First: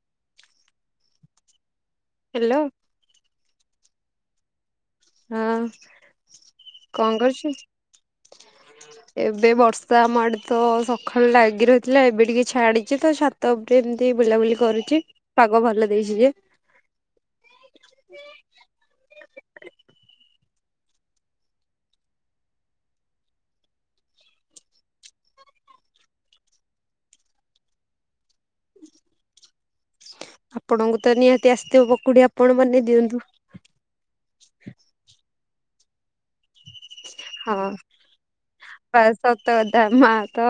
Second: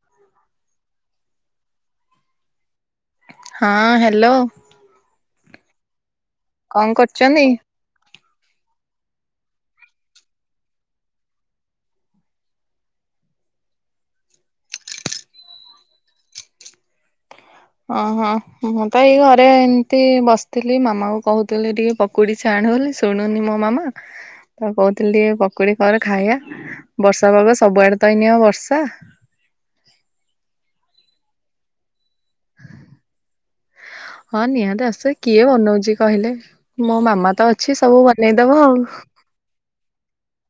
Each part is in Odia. [inaudible] ହାଲୋ। ହଁ ହ୍ୟାଲୋ। ହଁ। କଣ କରୁଚନ୍ତି? ଏବେ ବର୍ଷା ଆମ ଆଡେ ତ ସଖାଳୁ ଲାଗି ରହିଥିଲା। ଏବେ ଟିକେ ଛାଡିଛି ତ ଛାତ ଉପରେ ଏମତି ବୁଲାବୁଲି କରୁଛି। ପାଗ ଭଲ ଦେଇଛି ଯେ। [inaudible] ଓ ହୋ, ମୁଁ ତ ଏଇ ଘରେ ତି ବସିଥିଲେ ମାମା କୁ କହୁଥିଲେ ଟିକେ ପକୁଡି ଛାଣ ବୋଲି ଶୁଣୁନି ମୋ ମାମା। ତ କହୁଥିଲି ଟିକେ ପକୁଡି କରେ ଖାଇବା ବର୍ଷା ଏବେ ସବୁଆଡେ ତ ଏଇନିଅ ବର୍ଷା। [inaudible] ଆପଣଙ୍କୁ ତ ନିହାତି ଆସିଥିବ ପକୁଡି ଆପଣ ବନେଇ ଦିଅନ୍ତୁ। ହଁ ନିହାତି ଆସ କିଏ ବନଉଚି କହିଲେ। ମୋ ମାମା ତ ହଁ ଅଛି ସବୁ ବନେଇଦବ ଆଉ ବା ସତ କଥା ମା ତ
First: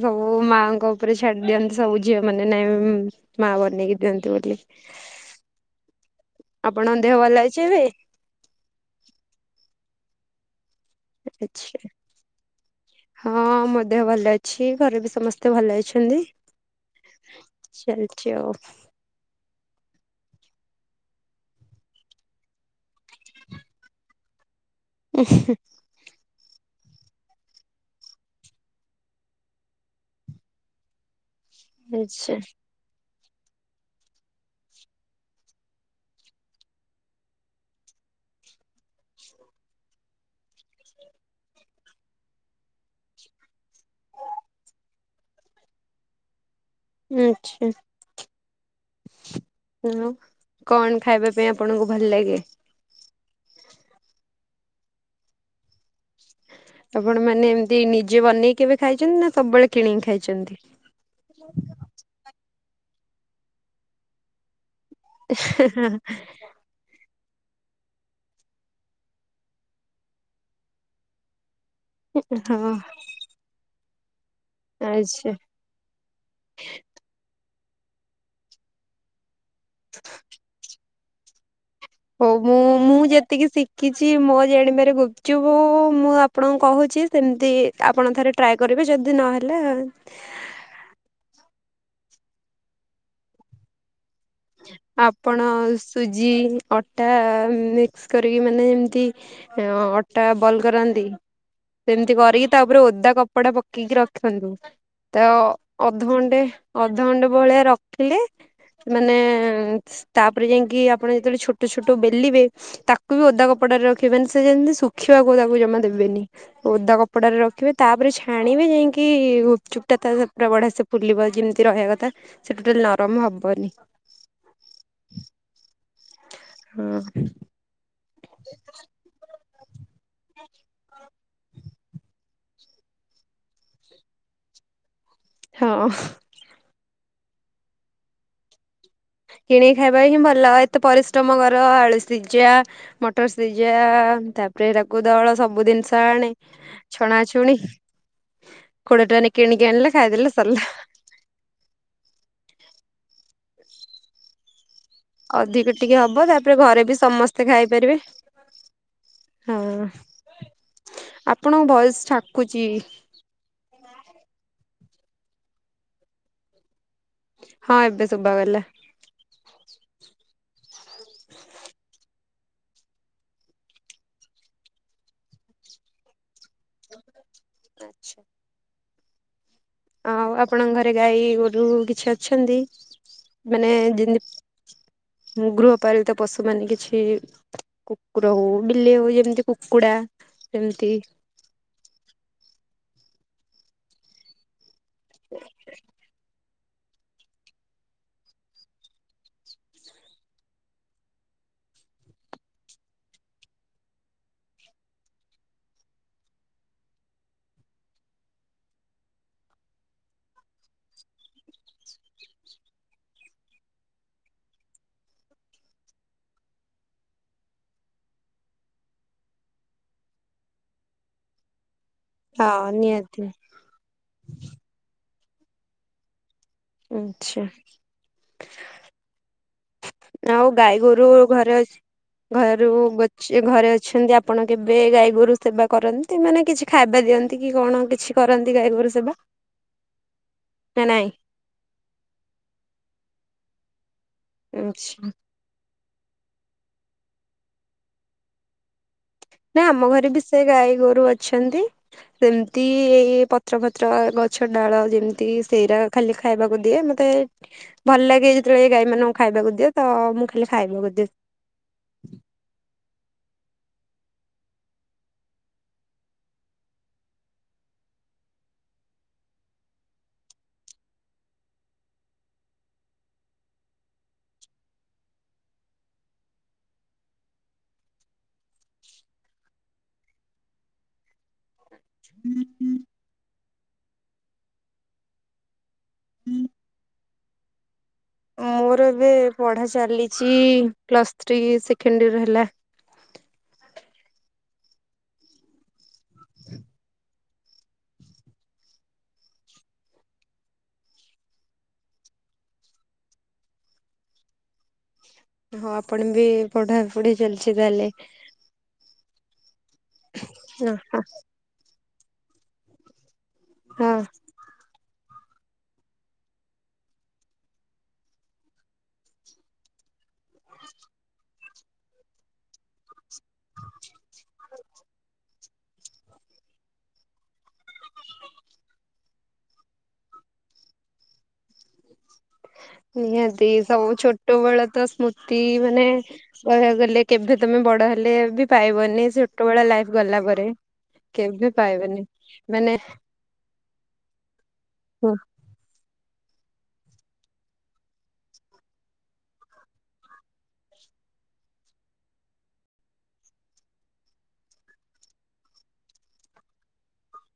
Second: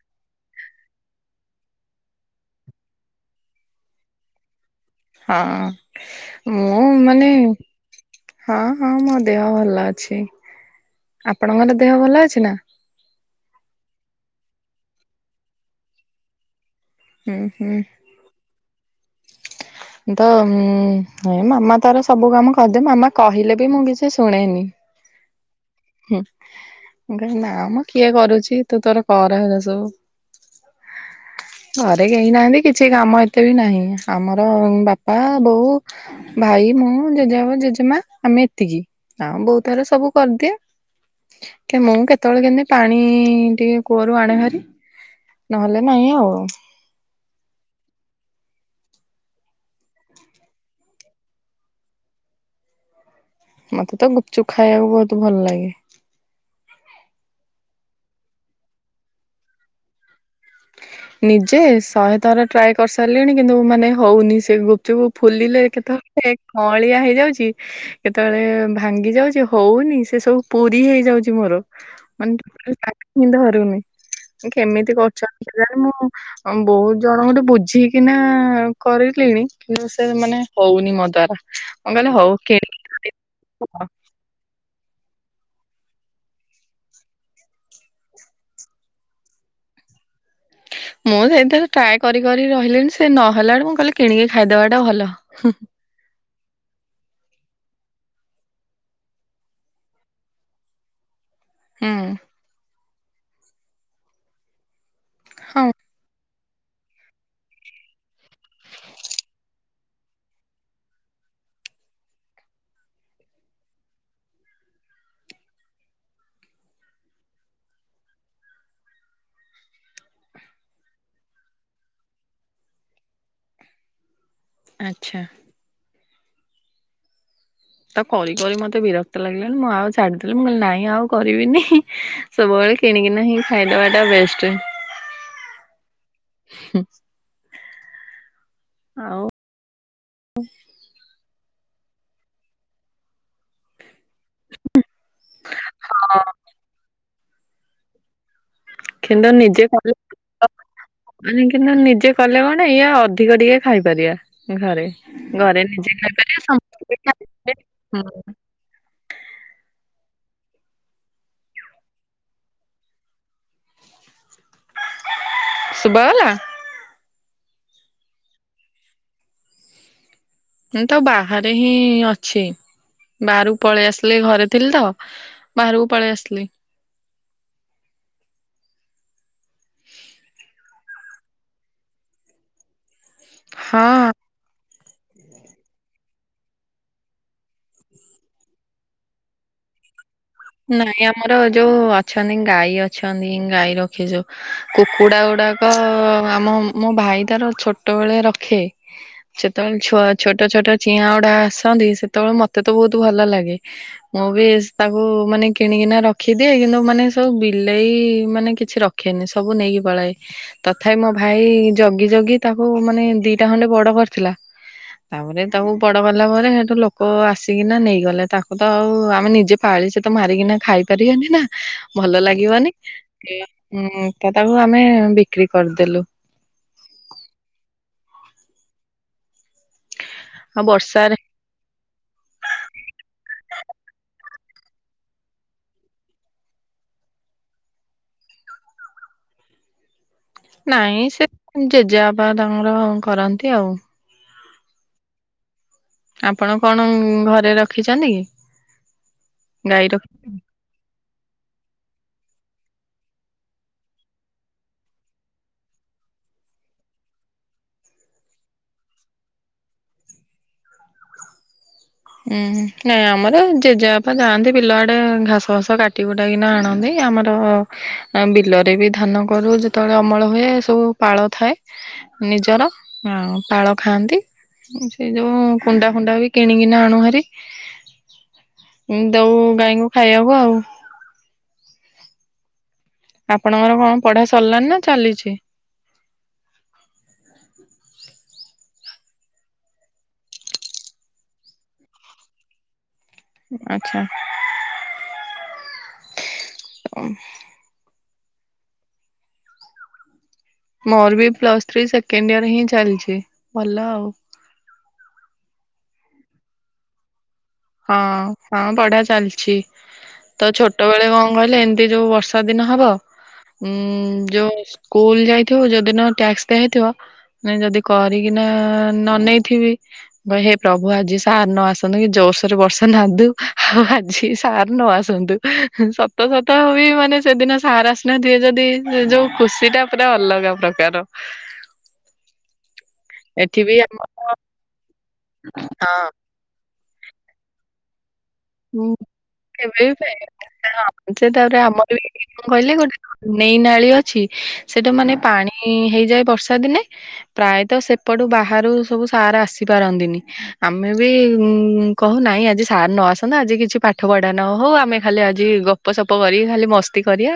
ସବୁ ବୁ, ମାଆଙ୍କ ଉପରେ ଛାଡି ଦିଅନ୍ତି ସବୁ ଝିଅ ମାନେ ନାଇଁ ମା ବନେଇକି ଦିଅନ୍ତୁ ବୋଲି। ହଁ ମୁଁ ଆପଣଙ୍କ ଦେହ ମାନେ, ଭଲ ଅଛି ଏବେ? ହଁ ହଁ ମୋ ଦେହ ଭଲ ଅ ଛି। ଆପଣଙ୍କର ଆଛା ଦେହ ଭଲ ଅଛି ନା? ହଁ ମୋ ଦେହ ଭଲ ଅଛି। ଘରେ ବି ସମସ୍ତେ ଭଲ ଅଛନ୍ତି। ହୁଁ ହୁଁ ଚାଲଚି ଆଉ। ଉଁ, ତ ଉଁ, ଏ ମାମା ତାର ସବୁ କାମ କରିଦେ। ମାମା କହିଲେ ବି ମୁଁ କିଛି ଶୁଣେନି। ଉଁ, ହୁଁ, ମୁଁ କହେ ନା ମୋ କିଏ କରୁଛି ତୁ ତୋର କର ହେଲା ସବୁ। ଘରେ କେହି ଆଛା ନାହାନ୍ତି କିଛି କାମ ଏ ତେ ବି ନାହିଁ। ଆମର ବାପା, ବୋଉ, ଭାଇ, ମୁଁ ଜେଜେ ବାପା, ଜେଜେମା ଆମ ମେ ଏତିକି ଆ, ବୋଉ ତାର ସବୁ କରିଦିଏ। ତ ମୁଁ କେତେବେଳେ କେମତି ପାଣି ଟିକେ କୂଅରୁ ଆଣେ ଭାରି। ନହେଲେ ନାଇଁ ଆଉ। ଆଚ୍ଛା। [unintelligible] କଣ ଖାଇବା ପାଇଁ ଆପଣଙ୍କୁ ଭଲ ଲାଗେ? ମତେ ତ ଗୁପଚୁପ ଖାଇବାକୁ ବହୁତ ଭଲ ଲାଗେ। ଆପଣ, ମାନେ ଏମିତି ନିଜେ ବନେଇକି କେବେ ଖାଇଛନ୍ତି ନା, ସବୁବେଳେ କିଣିକି ଖାଇ ନିଜେ ଶହେ ଥର ଟ୍ରାଏ କରିସାରିଲେଣି, କିନ୍ତୁ ମାନେ ହଉନି ସେ ଗୁପ୍ ଚୁପ୍ ଫୁଲିଲେ କେତେବେଳେ ଖଁଳିଆ ହେଇଯାଉ ଛି କେତେବେଳେ ଭାଙ୍ଗି ଯାଉଛି ହଉନି, ସେ ସବୁ ପୁରୀ ହେଇଯାଉଛି ମୋର। ମାନେ ଟୋଟାଲ ହଁ [unintelligible] ଧରୁନି। କେମିତି ଆଚ୍ଛା। କରୁଛନ୍ତି କେଜାଣି? ମୁଁ ବହୁତ ଜଣ ଗୋଟେ ବୁଝିକିନା କରିଲିଣି, କିନ୍ତୁ ସେ ମାନେ ହଉନି ମୋ ଦ୍ଵାରା। ମୁଁ କହିଲି ହଉ ମୁଁ କିଣିକି -ମୁଁ ଖାଇଦିଅ ଯେତିକି ଶିଖିଛି, ମୋ ଜାଣିବା ରେ ଗୁପଚୁପ୍ ମୁଁ ଆପଣଙ୍କୁ କହୁଛି, ସେମିତି ଆପଣ ଥରେ ଟ୍ରାଏ କରିବେ। ଯଦି ନହେଲା ମୁଁ ସେଇ ଥେରେ ଟ୍ରାଏ କରି କରି ରହିଲିଣି, ସେ ନହେଲା ରୁ ମୁଁ କହିଲି କିଣିକି ଖାଇଦବା ଟା ଭଲ। ଆପଣ ସୁଜି ଅଟା ମିକ୍ସ କରିକି, ମାନେ ଏମିତି ଅଟା ବଲ୍ କରାନ୍ତି। ହୁଁ ସେମିତି କରିକି, ତାପରେ ଓଦା କପଡା ପକେଇକି ରଖନ୍ତୁ। ତ ହଁ ଅଧଘଣ୍ଟେ ଅଧଘଣ୍ଟେ ଭଳିଆ ରଖିଲେ ମାନେ ତାପରେ ଯାଇକି ଆପଣ ଯେତେବେଳେ ଛୋଟ ଛୋଟ ବେଲିବେ, ତାକୁ ବି ଓଦା କପଡ଼ାରେ ର ରଖିବେ ସେ ଯେମିତି ଶୁଖିବାକୁ ତାକୁ ଜମା ଦେବେନି। ଓଦା କପଡାରେ ରଖିବେ, ତାପରେ ଛାଣିବେ ଯାଇ କି ଗୁପଚୁପ୍ ଟା ତ ପୁରା ବଢିଆ ସେ ଫୁଲିବ। ଯେମିତି ରହିବା କଥା, ସେ ଟୋଟାଲ ନରମ ହବନି। ଆଚ୍ଛା। ହଁ। ତାକୁ କରି କରି ମତେ ବିରକ୍ତ ଲାଗିଲା ଣି ମୁଁ ଆଉ ଛାଡିଦେଲି, ମୁଁ କହିଲି ନାଇଁ ଆଉ କରିବିନି ସବୁବେଳେ କିଣିକିନା ହି ଖାଇଦବା ଟା ବେଷ୍ଟ। ହ ହଁ। ହୁଁ। କିଣିକି ଖାଇବା ହିଁ ଭଲ। ଏତେ ପରି ଶ୍ରମ କର ଆଳୁ ସିଝା, ମଟର ସିଝା ତାପରେ ତାକୁ ଦଳ ସବୁ ଜିନିଷ ଆଣେ। ଛଣାଛୁଣି କୋଡ଼ିଏ କିନ୍ତୁ ଟଙ୍କାରେ ନିଜେ କିଣିକି କଲେ ଆଣିଲେ ଖାଇଦେଲେ ସରିଲା। ମାନେ କିନ୍ତୁ ନିଜେ କଲେ କଣ, ଏଇଆ ଅଧିକ ଟିକେ ଖାଇପାରିବା ଘରେ। ଘରେ ଅଧିକ ନିଜେ ଟିକେ ହବ, ଖାଇପାରିବା ତାପରେ ଘରେ ବି ସମସ୍ତେ ଖାଇପାରିବେ। ସମ ହଁ ଆପଣଙ୍କ ଭଏସ ଠାକୁଚି। ଶୁଭାଗଲା? ହଁ ଏବେ ଶୁଭାଗଲା। ନାଇଁ ତ ବାହାରେ ହିଁ ଅଛି। ବାହାରକୁ ପଳେଇ ଆସିଲି, ଘରେ ଥିଲି ତ ବାହାରକୁ ପଳେଇ ଆସିଲି। ଆଛା। ଆଉ ଆପଣଙ୍କ ଘରେ ଗାଈ, ଗୋରୁ କିଛି ଅଛନ୍ତି? ମାନେ ହଁ ଯେମିତି ଗୃହପାଳିତ ପଶୁ ମାନେ କିଛି କୁକୁର ହଉ, ବିଲେଇ ହଉ, ଯେମିତି କୁକୁଡ଼ା। ନାଇଁ ଆମର ଯୋଉ ଅଛନ୍ତି, ଗାଈ ଅଛନ୍ତି ଗାଈ ରଖିଛୁ। କୁକୁଡା ଗୁଡାକ, ଆମ ମୋ ଭାଇ ତାର ଛୋଟ ବେଳେ ରଖେ। ସେତେବେଳେ ଛୁଆ ଛୋଟ ଛୋଟ ଚିଆଁ ଗୁଡା ଆସନ୍ତି, ସେତେବେଳେ ମତେ ତ ବହୁତ ଭଲ ଲାଗେ। ମୁଁ ବି ତାକୁ ମାନେ କିଣିକିନା ରଖିଦିଏ, କିନ୍ତୁ ମାନେ ସବୁ ବିଲେଇ ମାନେ କିଛି ରଖେନି ସବୁ ନେଇକି ପଳାଏ। ତଥାପି ମୋ ଭାଇ, ଜଗି ଜଗି ତାକୁ ମାନେ ଦିଟା ଖଣ୍ଡେ ବଡ କରିଥିଲା। ତାପରେ ତାକୁ ବଡ ଗଲା ପରେ, ସେଠୁ ଲୋକ ଆସିକିନା ନେଇଗଲେ। ତାକୁ ତ ଆଉ ଆମେ ନିଜେ ପାଳି ସେ ତ ମାରିକିନା ଖାଇ ପାରିବନି ନା। ଭଲ ହଁ ଲାଗିବନି, ନିହାତି। ତ ତାକୁ ଆମେ ବିକ୍ରି କରିଦେଲୁ। ଆଚ୍ଛା। ଆଉ ଗାଈ ଗୋରୁ ଘରେ ଅ ଘରୁ ଘରେ ଅଛନ୍ତି ଆପ ଆପଣ କେବେ ଗାଈ ଗୋରୁ ସେବା କରନ୍ତି, ମାନ କିଛି ଖାଇବା ଦିଅନ୍ତି କି କଣ କିଛି କରନ୍ତି ଗାଈଗୋରୁ ସେବା? ନାଇଁ ସେ ଜେଜେବାବା ତାଙ୍କର କରନ୍ତି ଆଉ। ଆଛା। ଆପଣ କଣ ଘରେ, ରଖିଛନ୍ତି କି? ନା ଆମ ଗାଈର ଘରେ ବି, ସେ ଗାଈ ଗୋରୁ ଅଛନ୍ତି। ସେମିତି ଏଇ ପତ୍ର ଫତ୍ର ଗଛ ଡାଳ ଯେମିତି ସେଇରା ଖାଲି ଖାଇବାକୁ ଦିଏ ମତେ ଏ ଭଲ ଲାଗେ ଯେତେବେଳେ ଏ ଗାଈ ମାନଙ୍କୁ ଖାଇବାକୁ ଦିଅ ତ ମୁଁ ଖାଲି ଖାଇବାକୁ ଦିଏ। [inaudible] ହୁଁ, ନାଇଁ ଆମର ଜେଜେବାପା ଯାଆନ୍ତି ବିଲ ଆଡେ ଘାସ ଫାସ କାଟି କୁଟାକିନା ଆଣନ୍ତି। ଆମର, ବିଲରେ ବି ଧାନ କରୁ ଯେତେବେଳେ ଅମଳ ହୁଏ ସବୁ ପାଳ ଥାଏ। ନିଜର, ହୁଁ, ପାଳ ଖାଆନ୍ତି ସେ ଯୋଉ କୁଣ୍ଡା ଫୁଣ୍ଡା ବି କିଣିକିନା ଆଣୁ ଭାରି ଦଉ ଗାଈଙ୍କୁ ଖାଇବାକୁ ଆଉ। ହୁଁ ହୁଁ। ଆପଣଙ୍କର କଣ ପଢା ସରିଲାଣି ନା ଚାଲିଛି। ହୁଁ। ର ଏବେ ପଢା ଚାଲିଛି ପ୍ଲସଥ୍ରୀ ସେକେଣ୍ଡ ଇୟର ହେଲା। ଆଛ୍ଛା [unintelligible] ମୋର ବି ପ୍ଲସ ଥ୍ରୀ ସେକେଣ୍ଡ ଇୟର ହିଁ ଚାଲିଛି ଭଲ ଆଉ। ହଁ ଆପଣ ବି ପଢା ପଢି ଚାଲିଛି ତାହେଲେ ହଁ, ହଁ ପଢ଼ା ଚାଲିଛି। ଛି ତ ଛୋଟବେଳେ କଣ କହିଲେ, ଏମିତି ଯୋଉ ବର୍ଷା ଦିନ ହବ ହୁଁ ହଁ ଯୋ। ସ୍କୁଲ ଯାଇଥିବୁ ଯଉଦିନ ଟ୍ୟାକ୍ସ ହେଇଥିବ ଯଦି କରିକିନା ନ ନେଇେଇଥିବି। ଵ ହେ ପ୍ରଭୁ ଆଜି ସାର୍ ନ ଆସନ୍ତୁ କି ଜୋରସୋରେ ବର୍ଷା ନାଦୁ। ଆଜି ସାର୍ ନ ଆସନ୍ତୁ ସତ ସତ ହ ବି ମାନେ ସେଦିନ। ସାର ଆସିନାହାନ୍ତି ଏ ଯଦି ଯୋଉ ଖୁସି ଟା ପୁରା ଅଲଗା ପ୍ରକାର। ନିହାତି ଏଠି ବି ସବୁ ଆମ ଛୋଟବେଳ ତ ସ୍ମୃତି ମାନେ ୱ କହିବାକୁ ଗଲେ କେବେ ତମେ ବଡ ହେଲେ। ବି ହୁଁ ପାଇବନି ଛୋଟବେଳ [unintelligible] ଲାଇଫ ଗଲା ପରେ। କେବେ ତାପରେ ଆମରବି ପାଇବନି କଣ କହିଲେ ମାନେ ଗୋ ନେଇ ନାଳି ଅଛି ସେଟା ମାନେ ପାଣି ହେଇଯାଏ ବର୍ଷା ଦିନେ ପ୍ରାୟତଃ ସେପଟୁ ବାହାରୁ ସବୁ ସାର ଆସିପାରନ୍ତିନି ଆମେ ବି। ଉଁ କହୁନାଇଁ ଆଜି ସାର ନଆସ ନା, ଆଜି କିଛି ପାଠ ପଢା ନ ହଉ ଆମେ ଖାଲି ଆଜି ଗପ ସପ କରି ଖାଲି ମସ୍ତି କରିବା,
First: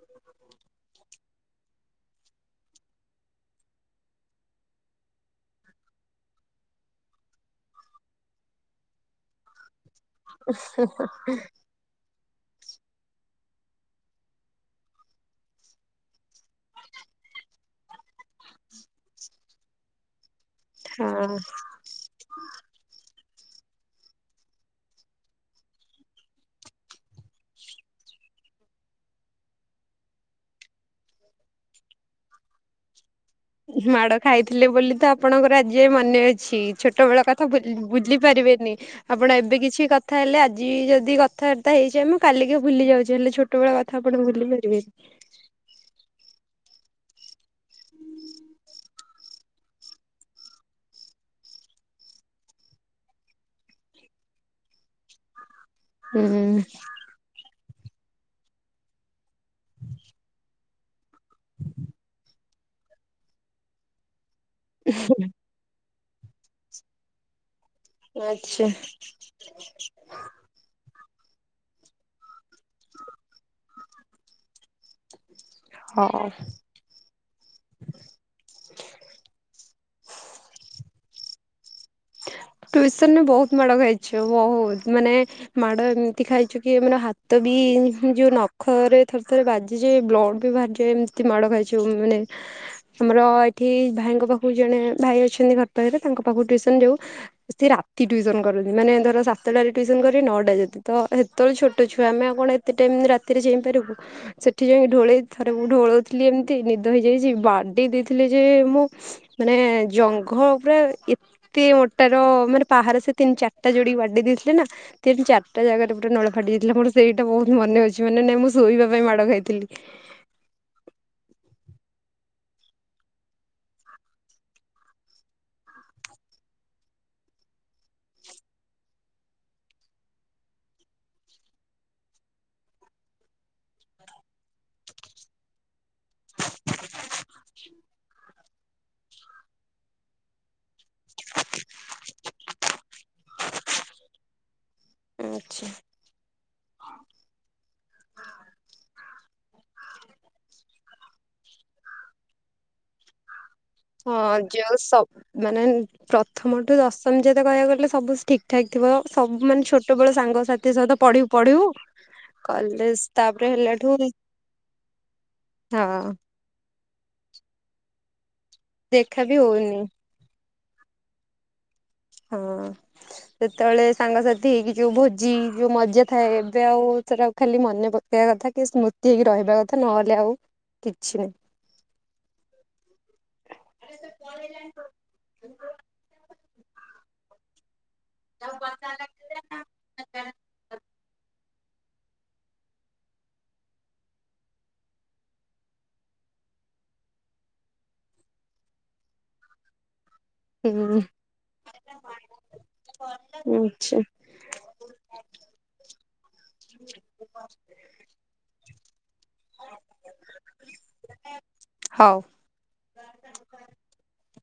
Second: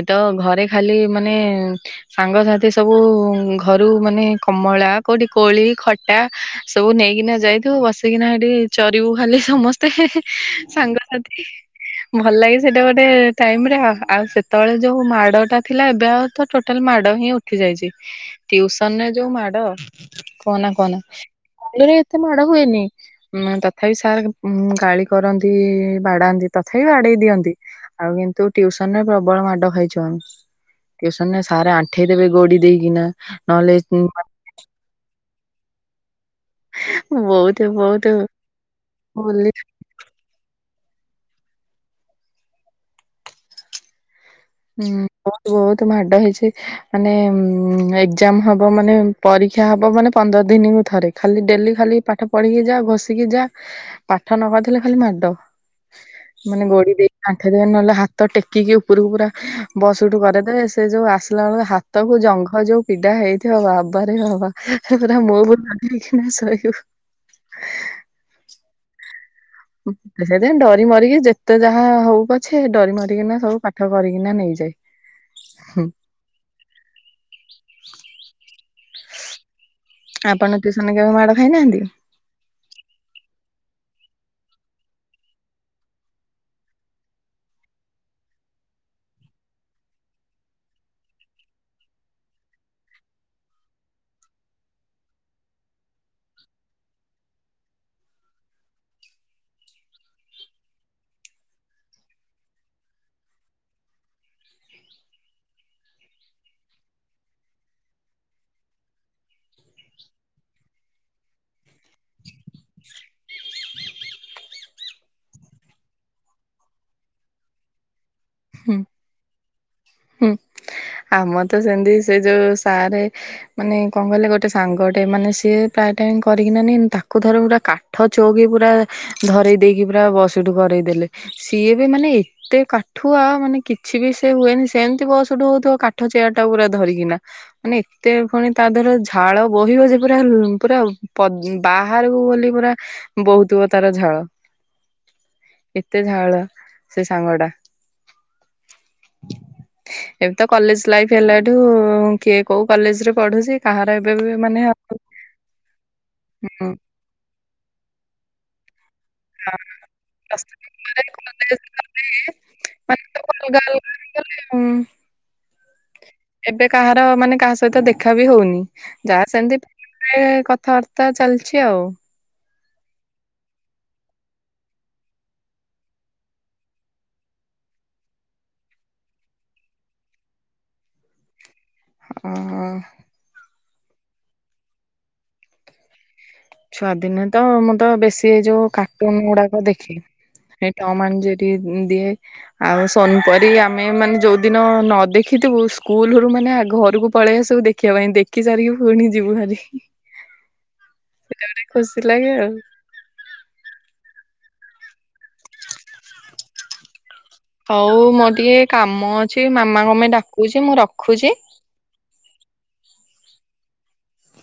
ଏତ ଘରେ ଖାଲି ମାନେ, ସାଙ୍ଗ ସାଥି ସବୁ ଘରୁ ମାନେ କମଳା କଉଠି କୋଳି ଖଟା ସବୁ ନେଇକିନା ଯାଇଥିବୁ ବସିକିନା ହେଠି ଚରିବୁ ଖାଲି ସମସ୍ତେ। ସାଙ୍ଗସାଥି [unintelligible] ଭଲ ଲାଗେ, ସେଟା ଗୋଟେ ଟାଇମ ରେ ଆଉ ସେତେବେଳେ, ଯୋଉ ମାଡ ଟା ଥିଲା ଏବେ ଆଉ ତ ଟୋଟାଲ ମାଡ ହିଁ ଉଠି ଯାଇଛି, ଟିଉସନରେ ଯୋଉ ମାଡ। କୁହନା କୁହନା ହଁ ଆଗରେ ଏତେ ମାଡ ହୁଏନି ତଥାପି ସାର୍ ଗାଳି କରନ୍ତି ବାଡାନ୍ତି ତଥାପି ବାଡେଇ ଦିଅନ୍ତି ଆଉ କିନ୍ତୁ ଟିଉସନ ରେ ପ୍ରବଳ ମାଡ ଖାଇଛୁ। ଉଁ ଟିଉସନରେ ସାର ଆଣ୍ଠେଇ ଦେବେ ଗୋଡି ଦେଇକିନା। ନହେଲେ ମାଡ ଖାଇଥିଲେ ବୋଲି ତ, ଆପଣଙ୍କର ଆଜି ଯାଏ ମନେ ଅଛି ଛୋଟ ବେଳ କଥା ବହୁତ ବହୁତ ଭୁଲି ପାରି ରିବେନି ଆପଣ ବୁଲି ଏବେ କିଛି କ କଥା ହେଲେ ଆଜି ଯଦି କଥାବାର୍ତ୍ତା ହେଇଚେ ଆମେ କାଲିକି ଭୁଲି ଯାଉଚେ ହେଲେ ଛୋଟବେଳ କଥା ଆପଣ ଭୁଲି ପାରିବେନି ହୁଁ, ବହୁତ ବହୁତ ମାଡ ହେଇଛି ମାନେ ଏକ୍ଜାମ ହବ ମାନେ ପରୀକ୍ଷା ହବ ମାନେ ପନ୍ଦର ଦିନକୁ ଥରେ ଖାଲି ଡେଲି ଖାଲି ପାଠ ପଢିକି ଯା ଘୋସିକି ଯା ପା ଠ ନ କରି ଦେଲେ ଖାଲି ମାଡ। ହୁଁ। ମାନେ ଗୋଡି ଦେଇକି ଆଣ୍ଠେଇ ଦେବେ ନହେଲେ, ହାତ ଟେକିକି ଉପରକୁ ପୁରା ବସ ଉଠୁ କରେଇଦେବେ। ସେ ଯୋଉ ଆସିଲା ବେଳକୁ ହାତକୁ ଜଙ୍ଘ ଯୋଉ ପିଡା ହେଇଥିବ ବାବାରେ ବାବା। ହେଗୁରା ମୁଭୁ ନଗେଇକିଣା ସୋଇବୁ। ଆଚ୍ଛା। ସେଇଥି ପାଇଁ ଡରି ମାରିକି ଯେତେ ଯାହା ହଉ ପଛେ ଡରି ମରିକିନା ସବୁ ପାଠ କରିକିନା ନେଇଯାଏ। ହଁ। ଆପଣ ଟିଉସନ କେବେ ମାଡ ଖାଇନାହାନ୍ତି? [unintelligible] ଯୋଉ ନଖ ରେ ଥରେ ଥରେ ବାଜିଯାଏ ବ୍ଲଡ଼ ବି ବାହାରିଯାଏ ଏମିତି ମାଡ ଖାଇଛି ମାନେ ଆମର ଏଠି ଭାଇଙ୍କ ପାଖକୁ ଜଣେ ଭାଇ ଅଛନ୍ତି ଘର ପାଖରେ ତାଙ୍କ ପାଖକୁ ଟିଉସନ ଉ ସେ ରାତି ଟିଉସନ କରନ୍ତି ମାନେ ଧର ସାତଟାରେ ଟିଉସନ କରି ନଅଟା ଯାଏ ତ ସେତେବେଳେ ଛୋଟ ଛୁଆ ଆମେ ଆଉ କଣ ଏତେ ଟାଇମ ରାତିରେ ଚେଇପାରିବୁ ସେଠି ଯାଇ ଢୋଳେଇ ଥର ଢୋଳଉଥିଲି ଏମିତି ନିଦ ହେଇଯାଇଛି ବାଡେଇ ଦେଇଥିଲେ ଯେ ମୁଁ ମାନେ ଜଙ୍ଘଲ ଉପରେ ଏତେ ମୋଟା ର ମାନେ ପାହାର ସେ ତିନି ଚାରିଟା ଯୋଡି ବାଡି ଦେଇଥିଲେ ନା ତିନି ଚାରିଟା ଜାଗାରେ ପୁରା ନୋଳାଫା ଟି ଯାଇଥିଲା ମୋର ସେଇଟା ବହୁତ ମନେ ଅଛି ମାନେ ନାଇଁ ମୁଁ ଶୋଇବା ପାଇଁ ମାଡ ଖାଇଥିଲି। ହୁଁ। ଆମର ତ ସେମତି ସେ ଯୋଉ ସାରେ ମାନେ କଣ କଲେ ଗୋଟେ ସାଙ୍ଗଟେ ମାନେ ସିଏ ତା କରିକି ନିଏ ନି ତାକୁ ଥରେ ପୁରା କାଠ ଚୋଉକି ପୁରା ଧରେଇ ଦେଇକି ପୁରା ବସ ଉଠୁ କର ଦେଲେ ସିଏ ବି ମାନେ ଏତେ କାଠୁଆ ମାନେ କିଛି ବି ସେ ହୁଏନି ସେମିତି ବସ ଉଠୁ ହଉଥିବ। କାଠ ଚେୟାରଟା ପୁରା ଧରିକିନା ମାନେ ଏତେ ପୁଣି ତା ଦେହ ରେ ଝାଳ ବୋହିବ ଯେ ପୁରା ପୁରା ବାହାରକୁ ଗଲେ ପୁରା ବହୁଥିବ ତାର ଝାଳ। ଆଚ୍ଛା ଏତେ ଝାଳ ସେ ସାଙ୍ଗ ଟା। ଏବେ ତ କଲେଜ ଲାଇଫ ହେଲା ଠୁ କିଏ କୋଉ କଲେଜରେ ପଢୁଛି? କାହାର ଏବେ ବି ହଁ ମାନେ ଯେ ଆଉ ମାନେ ପ୍ରଥମଠୁ ଦଶମ ଯେତେ କହିବାକୁ ଗଲେ ସବୁ ଠିକ। ଠାକ ଥିବ ସବୁ ମାନେ ଛୋଟ ବେଳ ପ୍ଲସ ଥ୍ରୀ ସାଙ୍ଗସାଥି ସହିତ ପରେ ପଢିବୁ କଲେଜ ପଢିବୁ ଗଲେ ମାନେ କଲେଜ ସବୁ ତାପରେ ଅଲଗା ହେଲେ ଅଲଗା ଠୁ ହେଇଗଲେ। ଉଁ। ହଁ। ଏବେ କାହାର ମାନେ କାହା ସହିତ ଦେଖା ବି ହଉନି ଦେଖା ଯାହା ବି ହଉନି ସେମିତି କଥା ବାର୍ତ୍ତା ଚାଲିଛି ଆଉ। ହଁ। ସେତେବେଳେ ସାଙ୍ଗସାଥି ହେଇକି ଯୋଉ ଭୋଜି ଯୋଉ ମଜା ଥାଏ ଏବେ ଆଉ ସେଟା ଖାଲି ମନେ ପକେଇ ଥା କି ସ୍ମୃତି ହେଇକି ରହିବା କଥା ନହେଲେ ଆଉ କିଛି ନାହିଁ। ହଁ। ଛୁଆଦିନେ ତ ମୁଁ ତ ବେଶୀ ଏଇ ଯୋଉ କାର୍ଟୁନ ଗୁଡାକ ଦେଖେ ଏଇ ଟମ ଆଣ୍ଡ ଜେରି। ଦି ଆଉ ସନପରି ଆମେ ମାନେ ଯୋଉ ଦିନ ନ ଦେଖିଥିବୁ ସ୍କୁଲରୁ ମାନେ ଘରକୁ ପଳେଆସୁ ସବୁ ଦେଖିବା ପାଇଁ ଦେଖି ସାରିକି ପୁଣି ଯିବୁ ହାରି। ହୁଁ। ସେଟା ଗୋଟେ ଖୁସି ଲାଗେ ଆଉ। [unintelligible] ହଉ ମୋର ଟିକେ କାମ ଅଛି ମାମା କଣ ପାଇଁ ଡାକୁଛି ମୁଁ ରଖୁଛି। [inaudible]